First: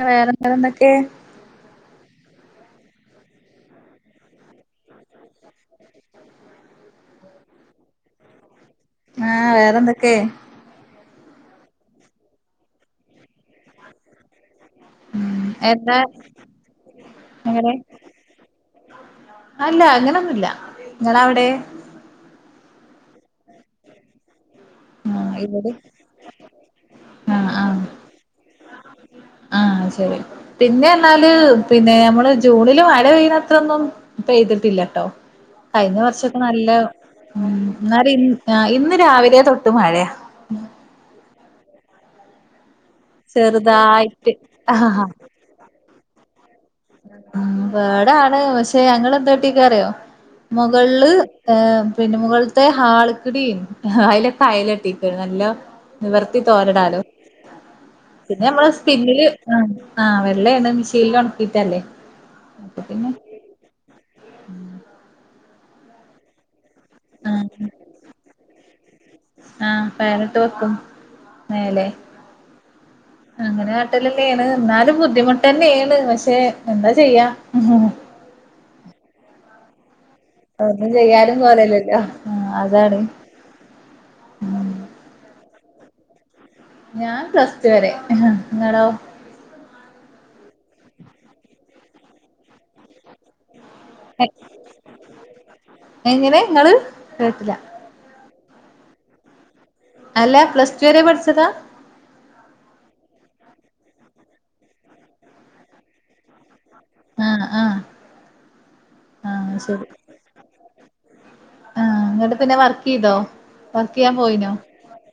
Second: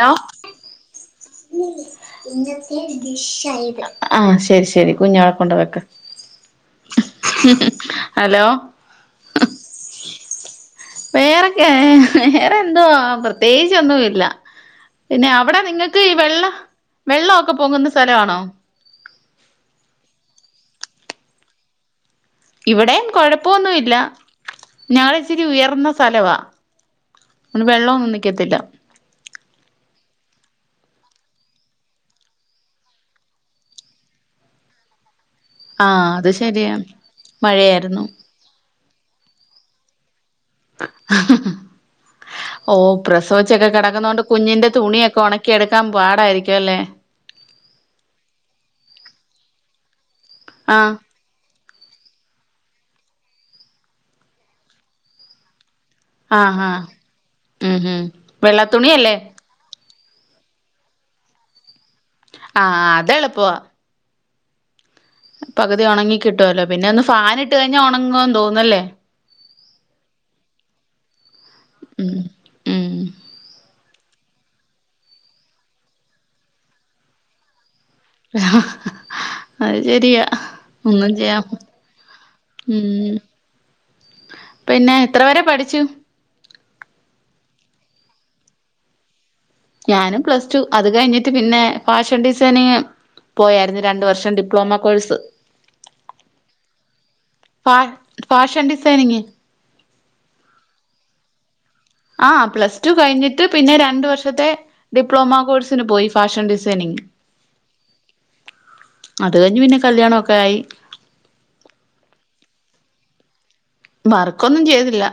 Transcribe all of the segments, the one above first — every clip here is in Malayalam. ഹലോ വേറെ എന്തേരം എന്നൊക്കെ [inaudible] ആഹ് ശരി ശരി കുഞ്ഞു അവിടെ കൊണ്ട് വെക്ക് ഹലോ ആഹ് വേറെന്തൊക്കെ വേറൊക്കെ വേറെ എന്തോവാ പ്രത്യേകിച്ചൊന്നും ഇല്ല പിന്നെ ഉം അവിടെ എന്താ നിങ്ങൾക്ക് ഈ വെള്ള വെള്ളൊക്കെ എങ്ങനെ പൊങ്ങുന്ന സ്ഥലമാണോ അല്ല അങ്ങനൊന്നുമല്ല ഇങ്ങള അവിടെ ഇവിടെയും കുഴപ്പൊന്നുല്ല ഞങ്ങളുടെ ആഹ് ഇച്ചിരി ഇവിടെ ഉയർന്ന സ്ഥലമാ ആഹ് ആഹ് വെള്ളൊന്നും നിക്കത്തില്ല ആഹ് ശരി പിന്നെ എന്നാൽ പിന്നെ നമ്മൾ ജൂണില് മഴ പെയ്യ് ണത്ര ഒന്നും പെയ്തിട്ടില്ലട്ടോ കഴിഞ്ഞ ആഹ് അത് വർഷക്കെ നല്ല ശരിയാ ഉം മഴയായിരുന്നു ഇന്നാല് ൻ ആഹ് ഇന്ന് രാവിലെ തൊട്ട് മഴാ ഓഹ് പ്രസവിച്ചൊക്കെ കെടക്കുന്നോണ്ട് ചെറുതായിട്ട് കുഞ്ഞിന്റെ ആഹ് തുണിയൊക്കെ ഒണ കെടക്കാൻ പാടായിരിക്കും അല്ലേ? ഉം പാടാണ് പക്ഷെ ഞങ്ങൾ എന്താട്ടീക്കറിയോ ആഹ് മുകള്ള് ഏ, പിന്നെ മുകൾത്തെ ഹാൾക്കുടിം അയിലക്ക അയലട്ടിക്കാണ് നല്ലം. നിവർത്തി ആഹ് ആഹ് തോരടാലോ ഉം ഉം പിന്നെ നമ്മൾ വെള്ള തുണിയല്ലേ സ്പിന്നില് ആഹ് ആഹ് വെള്ളേണ് മിഷീൽ ഒണക്കീട്ടല്ലേ. ആഹ് അത് എളുപ്പോ [inaudible] പകുതി ഒണങ്ങി കിട്ടുവല്ലോ പിന്നെ ഒന്ന് ഫാൻ ഇട്ട് ആഹ് കഴിഞ്ഞാ ഒണങ്ങോന്ന് തോന്നല്ലേ? ആഹ് ഫാന്ട്ട് വെക്കും മേലെ ഉം ഉം അങ്ങനെ കെട്ടലെന്നെണ് എന്നാലും ബുദ്ധിമുട്ട് തന്നെണ് പക്ഷെ എന്താ ചെയ്യാ. അത് ശരിയാ ഒന്നും ചെയ്യാനും കോലല്ലല്ലോ ആഹ് അതാണ് ഉം പിന്നെ എത്ര വരെ പഠിച്ചു? ഞാൻ പ്ലസ് ടു വരെ. നിങ്ങളോ? ഞാനും പ്ലസ് ടു അത് കഴിഞ്ഞിട്ട് പിന്നെ ഫാഷൻ ഡിസൈനിങ് പോയായിരുന്നു രണ്ട് വർഷം ഡിപ്ലോമ കോഴ്സ് എങ്ങനെ ഇങ്ങള് കേട്ടില്ല ആഹ് ഫാഷൻ ഡിസൈനിങ്ങ്. അല്ല പ്ലസ് ടു വരെ പഠിച്ചതാ? ആഹ് പ്ലസ് ടു കഴിഞ്ഞിട്ട് പിന്നെ രണ്ട് വർഷത്തെ ഡിപ്ലോമ കോഴ്സിന് പോയി. ഫാഷൻ ഡിസൈനിങ് ആഹ് ആഹ് അത് ആഹ് കഴിഞ്ഞ് പിന്നെ ശരി കല്യാണക്കെ ആയി. ആഹ് ങ്ങട്ട് പിന്നെ വർക്ക് യ്തോ വർക്ക് യ്യാൻ പോയിനോ? വർക്കൊന്നും ചെയ്തില്ല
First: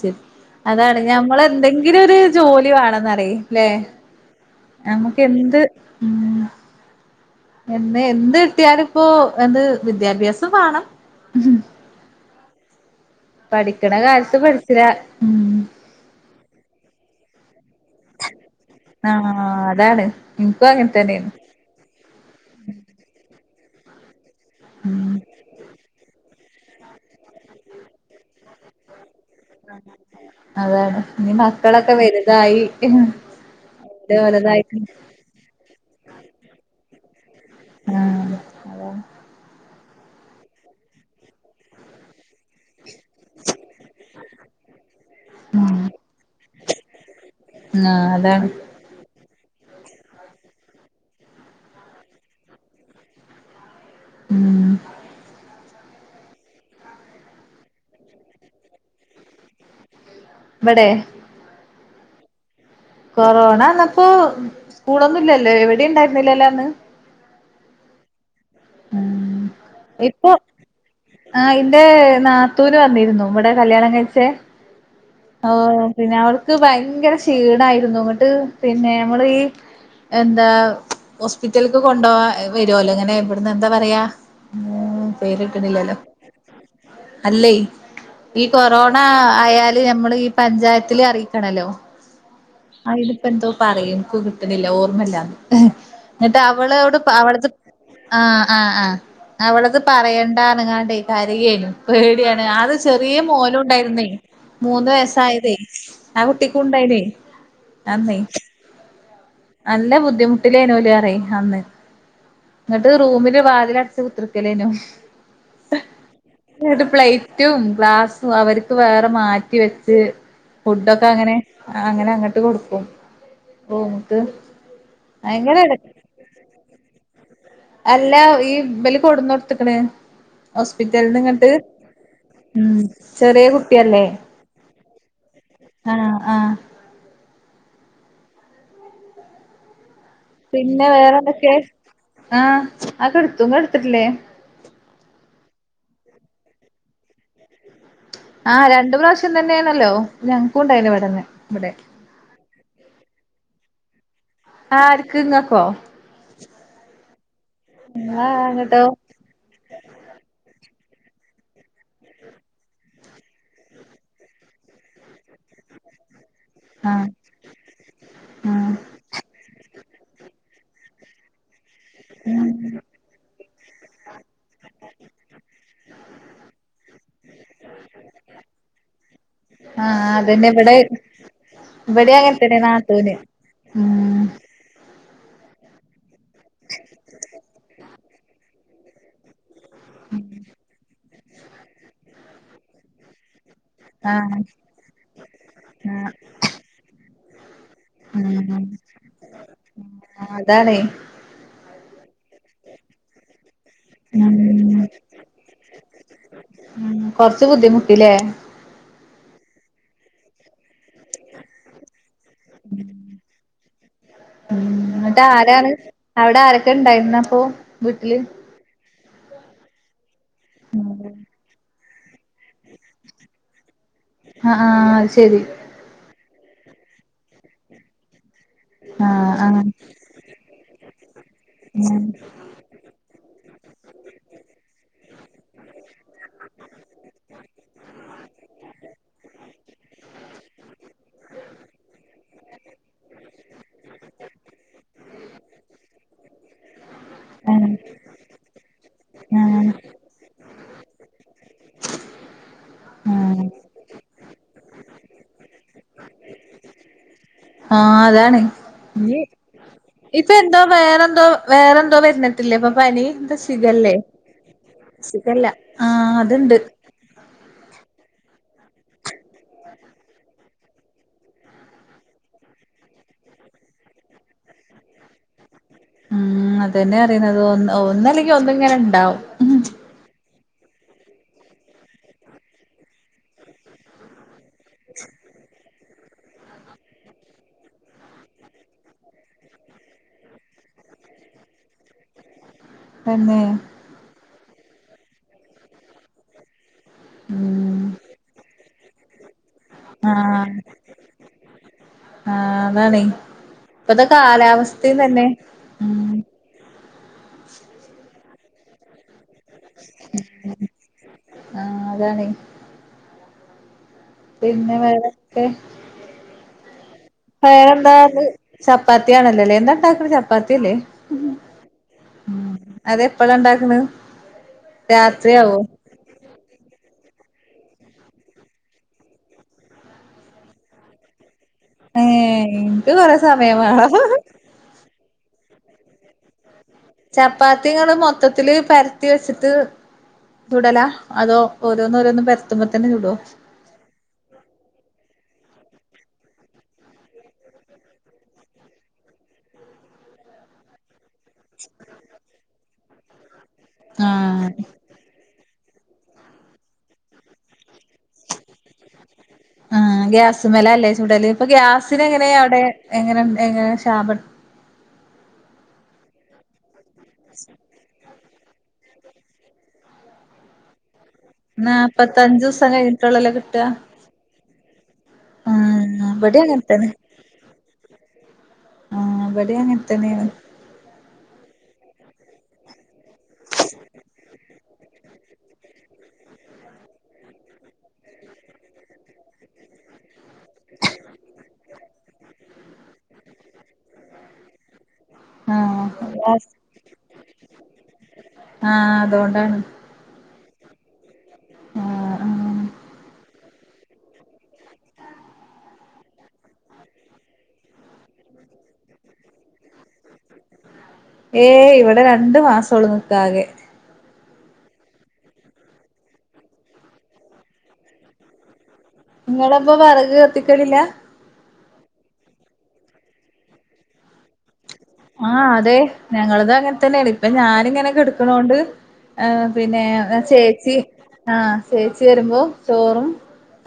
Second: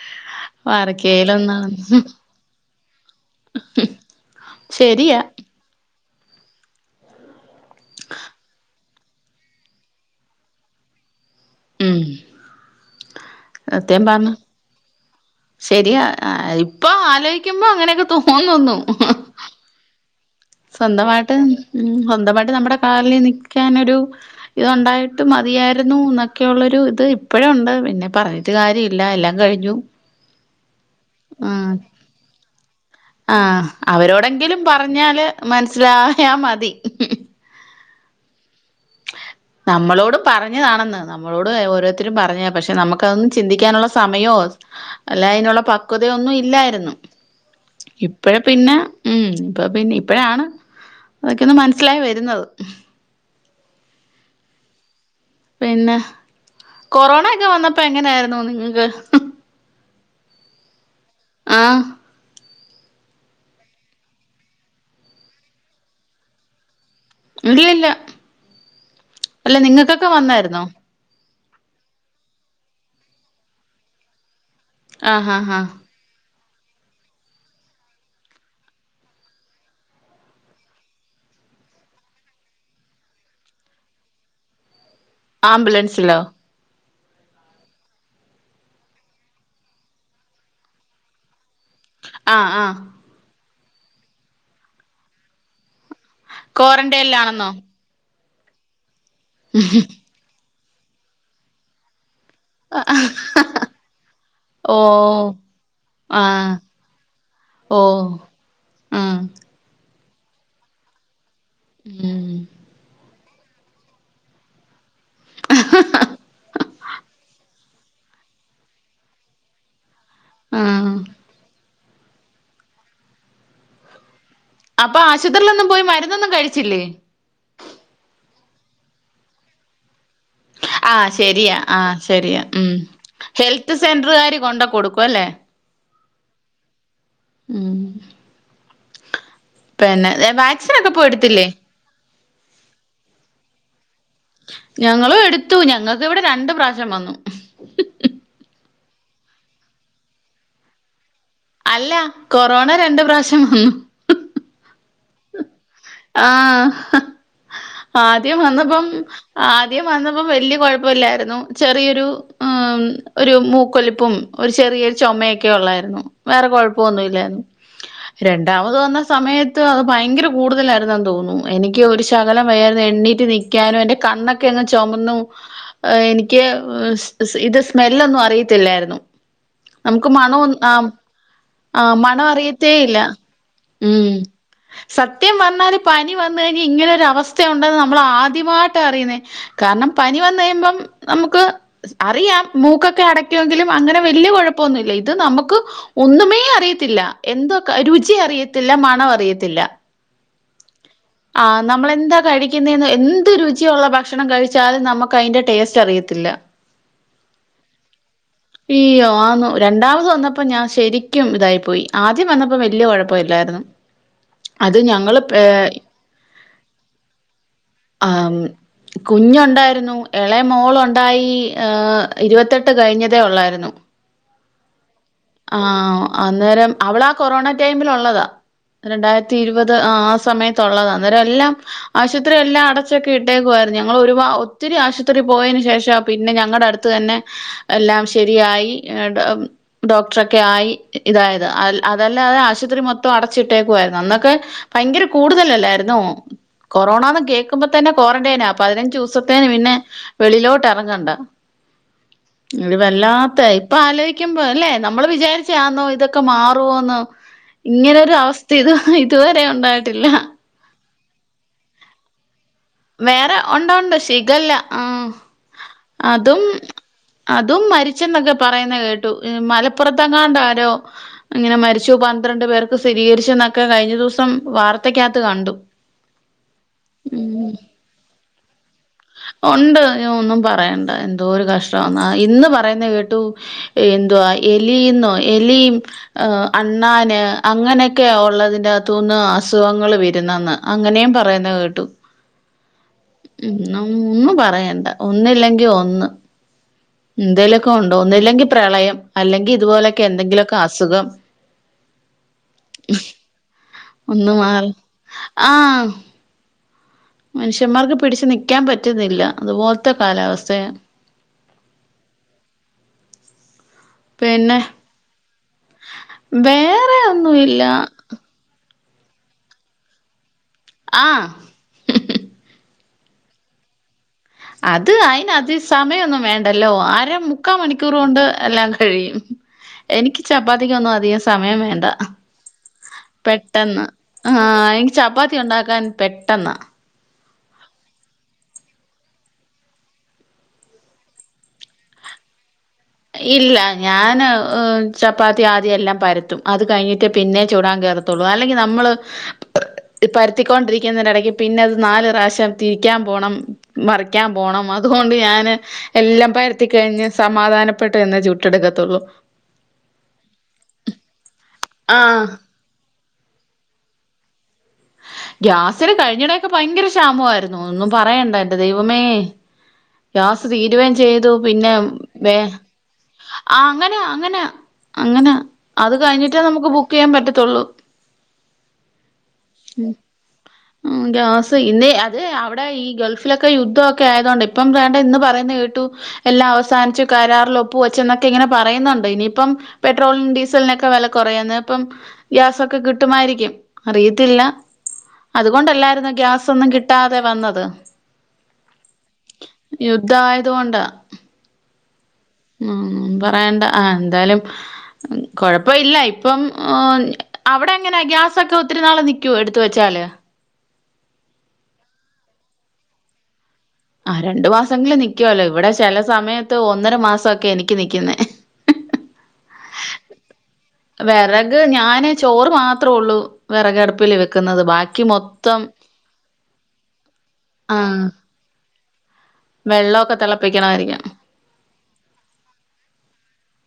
ശരി അതാണ് നമ്മൾ വർക്കേലൊന്നാണ് എന്തെങ്കിലും ഒരു ജോലി വേണെന്ന് അറി ല്ലേ? നമുക്ക് ശരിയാ എന്ത് ഉം എന്ന് എന്ത് കിട്ടിയാലും ഇപ്പോ എന്ത് വിദ്യാഭ്യാസം മാണം. ഉം പഠിക്ക്ണ സത്യം പറഞ്ഞ കാലത്ത് പഠിച്ചിലാ ഉം ശരിയാ ഇപ്പൊ ആലോയിക്കുമ്പോ അങ്ങനെക്കെ തോന്നുന്നു. ആഹ് അതാണ് ഇൻക്കും അങ്ങനെ തന്നെയാണ് സ്വന്തമായിട്ട് ഉം സ്വന്തമായിട്ട് നമ്മുടെ കാലിൽ നിൽക്കാനൊരു ഉം ഇത്ണ്ടായിട്ട് മതിയായിരുന്നു ന്നൊക്കെ ഉള്ളൊരു ഇത് ഇപ്പഴും ണ്ട് പിന്നെ പറഞ്ഞിട്ട് കാര്യ ഇല്ല എല്ലാം കഴിഞ്ഞു അതെന്നെ ഇനി ആഹ് മക്കളക്കെ വലുതായി ആഹ് ഓല് അവരോടെങ്കിലും ഓലതായിട്ട് പറഞ്ഞാൽ മനസ്സിലായാൽ മതി. ആഹ് അതെ നമ്മളോടും പറഞ്ഞതാണെന്ന് നമ്മളോട് ഓരോരുത്തരും പറഞ്ഞ പക്ഷെ നമുക്കതൊന്ന് ചിന്തിക്കാനുള്ള സമയോ അല്ല അയിനുള്ള പക്വതയൊന്നും ഇല്ലായിരുന്നു ഇപ്പഴാ അതാണ് പിന്നെ ഉം ഇപ്പ പിന്നെ ഇപ്പഴാണ് അതൊക്കെ ഒന്ന് മനസ്സിലായി വര്ന്നത്. ഉം പിന്നെ കൊറോണ ഒക്കെ വന്നപ്പോ എങ്ങനെയായിരുന്നു നിങ്ങക്ക്? ഇബടെ? ആഹ് കൊറോണ വെന്നപ്പോ സ്കൂളൊന്നുല്ലല്ലോ എവിടെ ണ്ടായിരുന്നില്ലല്ലോ അന്ന്? എവിടെയില്ല മ്മ് നിങ്ങ ഇപ്പോ ആ ഇന്റെ നാത്തൂന്- വന്നിരുന്നു ഇവടെ കല്യാണം കഴിച്ച. ആഹ് ഓ ആഹ് ആഹ് പിന്നവർക്ക് ഭയങ്കര ക്ഷീണായിരുന്നു. എന്നട്ട് പിന്നെ ഞങ്ങള്- എന്താ ഹോസ്പിറ്റല്ക്ക്- കൊണ്ടൊവാ വരോല്ലോ, ഇങ്ങനെ ഇവിടന്നെന്താ പറയാ? [inaudible] ക്ക്‌ണില്ലല്ലോ ആംബുലൻസിലോ അല്ലെ ഈ കൊറോണ ആയ- ല് ഞമ്മള് ഈ പഞ്ചായത്തില് അറിയിക്കണല്ലോ. ആഹ് ആഹ് ആയിനിപ്പോ എന്തോ പറയും, ഇനിക്ക് കിട്ട്നില്ല, ഓർമ്മല്ല. ന്നട്ട് അവളവിടെ ക്വാറന്റൈനിലാണെന്നോ അവള- ആഹ്, ആഹ്, ആഹ്, അവളത് പറയണ്ടാ പറഞ്ഞിട്ട് കരയേനു. പേടിയാണ് അത് ചെറിയ മോനും, ഇണ്ടായിരുന്നേ ഓ മൂന്ന് വയസായതേ. ആ ആഹ് കുട്ടിക്കുണ്ടായിര്ന്നെ. ഓ അന്നേ ആഹ് നല്ല ബുദ്ധിമുട്ടിലേന്ന് ഓല് പറയ. അന്ന് ഉം ഇന്നട്ട് റൂമില് വാതിലടച് കുത്തിറ്ക്കലേനു. ഇന്നട്ട് പ്ലേറ്റും, ഗ്ലാസും അവർക്ക് വേറെ മാറ്റി വെച്- ട്ട് ആഹ് ഫുഡൊക്കങ്ങനെ അങ്ങനെ- അങ്ങട്ട് കൊടുക്കും റൂമിക്ക്. അപ്പോ ആശുത്രിയിലൊന്നും പോയി മരുന്നൊന്നും കഴിച്ചില്ലേ. അല്ല ഈ ഇബല്- കൊടുന്നോട്ത്തക്കണ്. ആഹ് ഹോസ്പിറ്റല്ന്നിങ്ങട്ട് ശരിയാ ആഹ് ശരിയാ ഉം ചെറിയ ഹെൽത്ത് കുട്ടിയല്ലേ. സെന്ററുകാര് കൊണ്ട കൊടുക്കും അല്ലേ ആഹ, ആഹാ. മ്മ്. പിന്നെ പിന്നെ വാക്സിനൊക്കെ- പോയെടുത്തില്ലേ? വേറെന്തൊക്കെ ആഹ് അഒക്കെടുത്തു. ഇങ്ങളെടുത്തിട്ടില്ലേ? ഞങ്ങളും എടുത്തു ഞങ്ങക്കിവിടെ- രണ്ട് പ്രാവശ്യം വന്നു. ആഹ് രണ്ട് പ്രാവശ്യം, തന്നെയാണല്ലോ ഞങ്ങക്കും ഉണ്ടായിന് ഇവിടന്ന്. അല്ല കൊറോണ രണ്ട് പ്രാവശ്യം വന്നു. ആര്- ആഹ് ആദ്യം ആഹ് ഇങ്ങട്ടോ വന്നപ്പം- ആദ്യം വന്നപ്പോ വല്യ- കുഴപ്പവില്ലായിരുന്നു ചെറിയൊരു- മ്മ് ഒരു മൂക്കൊലിപ്പും, ഒരു ചെറിയൊരു ചൊമയൊക്കെ- ഒള്ളായിരുന്നു വേറെ കൊഴ- ആഹ് പ്പൊന്നുല്ലാരുന്നു, ആഹ് രണ്ടാമത് വന്ന സമയത്ത് അത് ഭയങ്കര- കൂടുതലായിരുന്നെന്ന് തോന്നുന്നു. എനിക്ക് ഒരു ശകലം ഉം വയ്യാരുന്നു, എണ്ണീറ്റ് നിക്കാനൊ, എന്റെ കണ്ണൊക്കെയങ്ങ് ചൊമന്നു. ഏ എനിക്ക് സ് ഇത് സ്മെല്ലൊന്നും അറിയത്തില്ലായിരുന്നു. നമുക്ക് ആഹ് അതന്നെ മണവൊന്ന് ഇവിടെ ആഹാ. ആഹ് ഇവിടെ അങ്ങനത്തന്നെ മണവറിയത്തേയില്ല നാത്തൂന് ഉം. സത്യം പറഞ്ഞാല് പനി വന്ന്- കഴിഞാ ഇങ്ങനെ ഒരു അവസ്ഥ. ഥയുണ്ടെന്ന് നമ്മളാദ്യമായിട്ട- അറിയുന്നേ കാരണം പനി വന്ന് കഴിയുമ്പം- നമുക്ക് അറിയാം മൂക്കൊക്കെ അടക്കുവെങ്കിലും അങ്ങനെ വല്ല്യ ആഹ് കൊഴ- പ്പൊന്നുല്ല ഇത് നമുക്ക് ആഹ് ഒന്നുമേ അറിയത്തില്ല. എന്തൊ രുചി അറിയത്തില്ല മണം അറിയത്തില്ല. ആ അതാണേ. ആ നമ്മളെന്താ കഴിക്കുന്നെന്ന്- എന്ത് രുചിയൊള്ള ഭക്ഷണം- ഉം കഴിച്ചാലും നമക്ക് അയിന്റെ ടേസ്റ്റ് അറിയത്തില്ല. മ്മ് കൊറച്ച് ബുദ്ധിമുട്ടില്ലേ. ഇയ്യോ ആന്നു രണ്ടാമത് വന്നപ്പോ- ഞാൻ ശരിക്കും ഇതായി പോയി- ആദ്യം വന്നപ്പോ വല്ല്യ- കൊഴപ്പവില്ലാരുന്നു അത് ഞങ്ങള് പെ ഏ. അവടെ ആരൊക്കെ ഇണ്ടായിന്ന് അപ്പോ. ആ മ്മ് കുഞ്ഞുണ്ടായിരുന്നു ഇളയ മോളൊണ്ടായി ഹേ. ഇരുവത്തെട്ട് കഴിഞ്ഞതേ ഒള്ളായിരുന്നു. അ ആഹ് അത് ശരി. ആഹ അന്നേരം അവളാ, കൊറോണ ടൈമിൽ ഉള്ളതാ. ആഹ് രണ്ടായിരത്തി ആഹ് ഇരുപത് ആ, സമയത്തള്ളത. അന്നേരം എല്ലാം ഉം ആശുപത്രി എല്ലാം അട- ക്കെ ഇട്ടേക്കുവായിരുന്നു ഞങ്ങൾ ഒരു പാ ഒത്തിരി ആശുപത്രി പോയതിനന് ശേഷാ പിന്നെ ഞങ്ങളുടെ അടുത്ത് തന്നെ എല്ലാം ശരിയായി ഡോക്ടറൊക്കെ ആയി ഇതായത് അ അതല്ല തെ ആശുപത്രി മൊത്തം അടച്ചിട്ടേക്കുയിരുന്നു അന്നൊക്കെ ഭയങ്കര കൂടുതലല്ലായിന്നോ കൊറോണന്ന് കേൾക്കുമ്പോ ആഹ് തന്നെ കോറന്റൈന ആ പതിനഞ്ചച് ദിവസത്തേന് ആഹ് പിന്നെ വെളിയിലോട്ട് ഇറങ്ങണ്ട ഇത് വല്ലാത്ത ആഹ് ഇപ്പ ആലോചിക്കുമ്പോ അല്ലേ നമ്മള് വിചാരിച്ചാന്നോ ഇതൊക്കെ മാറോന്ന് ഇങ്ങനെ ആഹ് ഒരു അതാണ് അവസ്ഥ ഇത് ഇനി ഇതുവരെ ഉണ്ടായിട്ടില്ല ഇപ്പൊ എന്തോ വേറെന്തോ വേറെന്തോ വരുന്നിട്ടില്ലേ ഇപ്പം വേറെ ഉണ്ടോ ഉണ്ടോ ശിഖല്ല ആഹ ശിഖല്ല ആഹ് അതും അതുണ്ട് അതും മരിച്ചെന്നൊക്കെ പറയുന്ന കേട്ടു മലപ്പുറത്തെങ്ങാണ്ട ആരോ അങ്ങനെ മരിച്ചു പന്ത്രണ്ട് പേർക്ക് സ്ഥിരീകരിച്ച എന്നൊക്കെ കഴിഞ്ഞ ദിവസം വാർത്തക്കകത്ത് കണ്ടു ഉം അതന്നെ അറിയുന്നത് ഒന്ന് ഒന്നല്ലെങ്കിൽ ഒന്നിങ്ങനെ ഉണ്ടാവും ഉണ്ട് ഞാൻ ഒന്നും പറയണ്ട എന്തോ ഒരു കഷ്ട മാന്ന ഇന്ന് പറയുന്ന കേട്ടു എന്വാ എലിയന്നോ എലിയും അണ്ണൻ അങ്ങനെയൊക്കെയ ഉള്ളതിൻ്റെക ത്തുന്നുഅസുഖങ്ങൾ വരുന്നതെന്ന് അങ്ങനെയും പറയുന്നത് കേട്ടു ഉ ഉ ഒന്നും പറയണ്ട ഒന്നില്ലെങ്കിൽ ഒന്ന് എന്തേലൊക്കെ ഉം ഉണ്ടോ ഒന്നല്ലെങ്കിൽ പ്രളയം അല്ലെങ്കിൽ ഇതുപോലെയൊക്കെ എന്തെങ്കിലുമൊക്കെ അസുഖം ആ അതാണ് ഒന്ന് മാറി ഇപ്പത്തെകാലാവസ്ഥയും തന്നെ ആഹ് മനുഷ്യന്മാർക്ക് പിടിച്ച് നൽക്കാൻ പറ്റുന്നില്ല അതുപോലത്തെ കാലാവസ്ഥയ ആ അതാണ് പിന്നെ വേറെക്കെ വേറെ വേറെ ഒന്നുമില്ല എന്താത് ചപ്പാത്തിയാണല്ലോല്ലേ എന്താ ഉണ്ടാക്കണ ചപ്പാത്തിയല്ലേ ആഹ് ഉ അതെപ്പോഴ ഉണ്ടാക്കുന്നു അത് അയിന് അതി സമയൊന്നും വേണ്ടല്ലോ ആര മുക്കാ മണിക്കൂർ കൊണ്ട് എല്ലാം കഴിയും എനിക്ക് ചപ്പാത്തി കൊന്നും അധികം സമയം വേണ്ട ഏളൻക്ക് കൊറെ സമയംമാണം ആ എനിക്ക് ചപ്പാത്തി ഉണ്ടാക്കാൻ പെട്ടെന്നാ ചപ്പാത്തിങ്ങള്മൊത്തത്തില് പരത്തി വെച്ചിട്ട് തുടലാ അതോ ഓരോന്ന രോന്നും പ തുമ്പം തന്നെ ചുടോ ഇല്ല ഞാൻ ചപ്പാത്തി ആദ്യംല്ലാം പരത്തും അത് കഴിഞ്ഞിട്ടേ പിന്നെ ചൂടാൻ കയറത്തുള്ളൂ അല്ലെങ്കിൽ നമ്മൾ പരത്തിക്കൊണ്ടിരിക്കുന്നതിൻ്റെടയ്ക്ക് പിന്നെത് നാല് പ്രാവശ്യം തിരിക്കാൻ പോണം മറക്കാൻ ആഹ് പോണം അതുകൊണ്ട് ഞാന് എല്ലാം പരത്തി കഴിഞ്ഞ് സമാധാനപ്പെട്ട് തന്നെ ചുട്ടെടുക്കത്തുള്ളൂ ആ ഗ്യാസ് മല അല്ലേ ചൂടല് ഇപ്പൊ ഗ്യാസിന എങ്ങനെ ആഹ് അവിടെ എങ്ങനെ എങ്ങനെ ക്ഷാമ ഗ്യാസിന് കഴിഞ്ഞിടൊക്കെ ഭയങ്കര ക്ഷാമമായിരുന്നു ഒന്നും പറയണ്ട എൻ്റെ ദൈവമേ ഗ്യാസ് തീരുകയും ചെയ്തു പിന്നെ വേ നാപ്പത്തഞ്ച് ദിവസം കഴിഞ്ഞിട്ടുള്ളല്ലോ ആ കിട്ടാ അങ്ങനെ അങ്ങനെയ അങ്ങനാ ആ അത് ഇവിടെ കഴിഞ്ഞിട്ടേ നമുക്ക് ബുക്ക് ചെയ്യാൻ പറ്റത്തുള്ളൂ ആഹവിടെ അങ്ങനെത്തനെയ ഉ ഗ്യാസ് ഇന്ന അത് അവിടെ ഈ ഗൾഫിലൊക്കെ യുദ്ധമൊക്കെ ആയതോണ്ട് ഇപ്പം വേണ്ട ഇന്ന് പറയുന്ന കേട്ടു എല്ലാം അവസാനി ച്ചു കരാറിൽ ഒപ്പ് വെച്ചു എന്നൊക്കെ ഇങ്ങനെ പറയുന്നുണ്ട് ഇനിയിപ്പം പെട്രോളും ഡീസ സൽനൊക്കെ വില കുറയാന്ന് ഇപ്പം ഗ്യാസൊക്കെ കിട്ടുമായിരിക്കും അറിയത്തില്ല ആ അതുകൊണ്ടല്ലായിരുന്നൊഗ്യാസ ഗ്യാസ് ഒന്നും കിട്ടാതെ വന്നത് ആ അതുകൊണ്ടാണ് യുദ്ധമായതുകൊണ്ട ആ ആ ഉം പറയണ്ട ആ എന്തായാലും കൊഴപ്പം ഇല്ല, ഇപ്പം അവിടെ എങ്ങനെ ഗ്യാസൊക്കെ ഒത്തിരി നാള് നിക്കോ എടുത്തു വെച്ചാല് ഏയ് ഇവിടെ രണ്ടു മാസൊള്ളൂ നിക്ക ആകെ ആഹ് രണ്ടു മാസെങ്കിലും നിക്കുവല്ലേ ഇവിടെ ചെല സമയത്ത് ഒന്നര മാസൊക്കെ എനിക്ക് നിക്ക്ന്നെ ഇങ്ങള് അപ്പൊം വെറക് കത്തിക്കലില്ലാ വെറക് ഞാന് ചോറ് മാത്രേ ഉള്ളൂ വെറകടുപ്പില് വെക്കുന്നത് ബാ ആഹ് അതെ ഞങ്ങളത് അങ്ങൻ തന്നെയാണ് ഇപ്പം ഞാനിങ്ങനെ ആഹ് കെടക്കണോണ്ട് ആഹ് പിന്നെ വെള്ളമൊക്കെ ആഹ് ചേച്ചി തിളപ്പിക്കണമായിരിക്കും ആഹ് ചേച്ചി വരുമ്പോ ചോറും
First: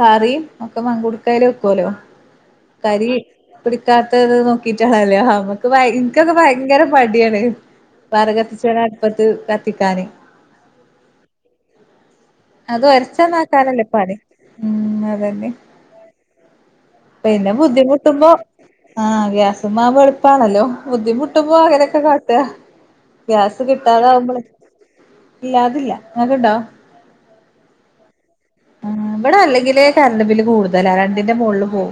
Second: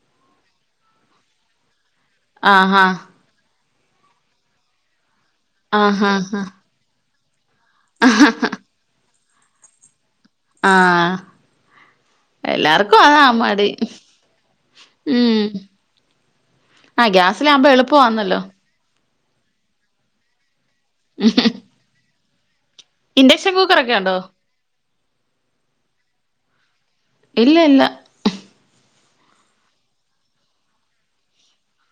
കറിയും ഒക്കെ മങ്കുകുടുക്കേല് വെക്കുലു ആഹാ കരി പിടിക്കാത്തത് നോക്കിട്ടാണല്ലേ ഹമ്മക്ക് ഭയങ്കര ആഹാ ഇനിക്കൊക്കെ ഹാ ഭയങ്കര മടിയാണ് വെറക് കത്തിച്ച് വേണം അടുപ്പത്ത് കത്തിക്കാന് ആഹ് അത് എല്ലാർക്കും അതാ മടി ഒരച്ചന്നാക്കാനല്ലേ പണി ഉം അതന്നെ ആ പിന്നെ ഗ്യാസിലാകുമ്പോ ബുദ്ധിമുട്ടുമ്പോ എളുപ്പമാന്നല്ലോ ആഹ് ഗ്യാസുമാവു എളുപ്പാണല്ലോ ബുദ്ധിമുട്ടുമ്പോ അങ്ങനെയൊക്കെ കാട്ട്അ ഇൻഡക്ഷൻ ഗ്യാസ് കുക്കറൊക്കെ ഉണ്ടോ കിട്ടാതമ്പോളെ ഇല്ലാ തില്ല ങ്ങൾക്ക് ഇണ്ടോ ഇല്ല ഇല്ല ആഹ് ഇവിടെ അല്ലെങ്കില്ലേ കരണ്ട് ബില്ല് കൂടുതലാ രണ്ടിന്റെ മോള്ള് പോവും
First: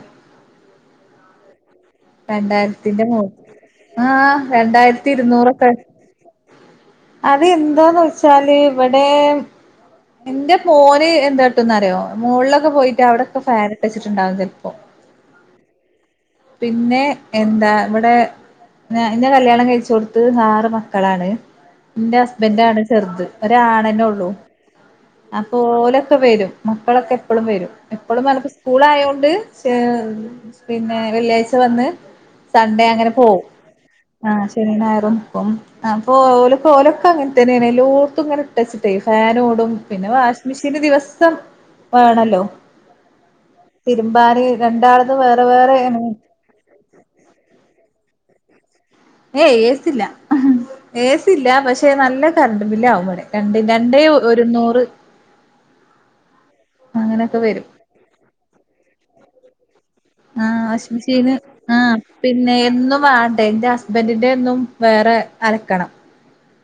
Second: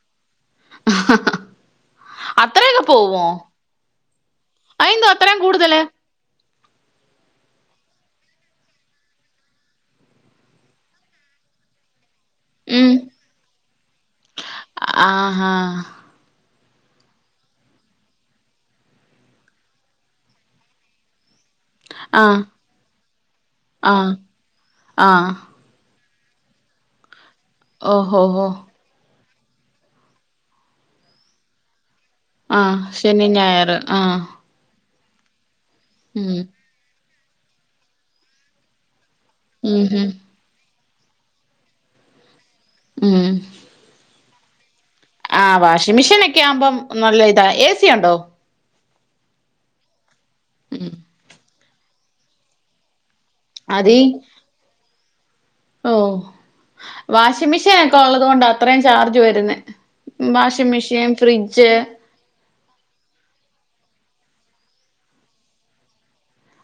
അത്രയൊക്കെ രണ്ടാരത്തിന്റെ മോ പോവോ ആഹ് അയെന്താ രണ്ടായിരത്തി അത്രയും ഇരുന്നൂറൊക്കെ കൂടുതല് അത് എന്താന്നോച്ചാല് ഇവിടെ എന്റെ മോന് എന്താട്ട്ന്നറിയോ മോള്ള് ക്കെ ഉം പോയിട്ട് അവിടൊക്കെ ഫാൻ ഇട്ട് വെച്ചിട്ടുണ്ടാവും ചെലപ്പോ ആഹാ പിന്നെ എന്താ ഇവിടെ ന്നെ ന്റെ കല്യാണം കഴിച്ചോടുത്ത് ആറ് മക്കളാണ് ന്റെ ആഹ് ഹസ്ബൻഡ് ആണ് ചെറുത് ആഹ് ഒരാണന്നെള്ളൂ ആഹ് ഓലൊക്കെ വരും മക്കളൊക്കെ എപ്പളും വരും ഓഹോ എപ്പളും ഹോ [unintelligible] സ്കൂളായോണ്ട് ചേ പിന്നെ വെള്ളിയാഴ്ച വന്ന് ആഹ് സൺഡേ അങ്ങനെ ശനി പോവും ഞായറ് ആഹ് ശനി ഞായറും ഇപ്പം അപ്പൊ ഉം ഓല് ഓലൊക്കെ അങ്ങൻതന്നെയാണ് എല്ലോർത്തും ഇങ്ങനെ ഇട്ടെച്ചിട്ടേ ഫാനോടും ഉം ഉം പിന്നെ വാഷ് മിഷന് ദിവസം വേണല്ലോ ഉം തിരുമ്പാന് രണ്ടാള് ആഹ് വാഷിംഗ് മെഷീൻക്കെ ആമ്പം നല്ല ഇതാ ഏസിയുണ്ടോ ഏയ് ഏസി ഇല്ല ഉം ഏസില്ല പക്ഷെ നല്ല കറണ്ട് ബില്ല് ആവും ഇവിടെ രണ്ട് അതീ രണ്ടേ ഒരുനൂറ് ഓഹ് അങ്ങനെയൊക്കെ വാഷിംഗ് വരും മെഷീൻ ഒക്കെ ഒള്ളത് കൊണ്ടാ അത്രേയും ചാർജ് വരുന്നെ ആഹ് വാഷിംഗ് മിഷീൻ മെഷീന് ഫ്രിഡ്ജ് ആഹ് പിന്നെ എന്നും വേണ്ടേ എന്റെ ഹസ്ബന്റി ന്റെന്നും വേറെ അലക്കണം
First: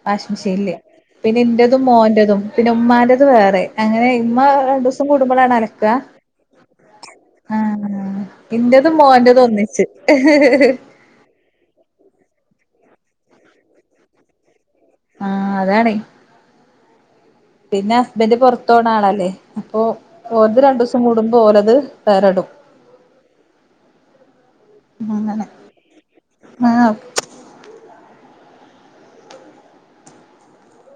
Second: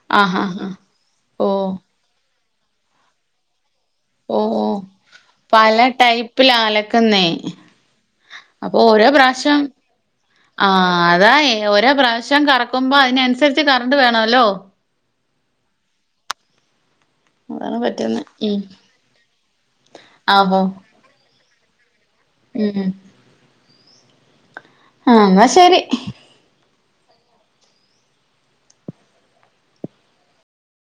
വാഷിംഗ് ആഹ് ആഹ് മെഷീനില് ആഹ് പിന്നെ ഓഹ് ന്റെതും മോന്റെ തും പിന്നെ ഉമ്മാന്റെത് വേറെ അങ്ങനെ ഇമ്മ ഓഹ് ഓഹ് രണ്ടസം കൂടുമ്പോളാ പല അലക്ക ടൈപ്പിലാ അലക്കുന്നേ ആഹ്‌ അപ്പൊ ഇന്റെ തും മോന്റെ തും ഒന്നിച്ച് അതായെ ഓരോ പ്രാവശ്യം കറക്കുമ്പോ അയിനനുസരിച്ച് കറണ്ട് വേണ ല്ലോ ആഹ് അതാണെ അതാണ് പിന്നെ പറ്റുന്നെ ഹസ്ബൻഡ് ഉം പൊറത്തോണ ആളല്ലേ അപ്പൊ ഓരത് രണ്ടൂസം കൂടുമ്പോ ഓരെത് വേറെടും മ്ം മ്ം ആഹ് ന്നാ അങ്ങനെ ശരി ആഹ്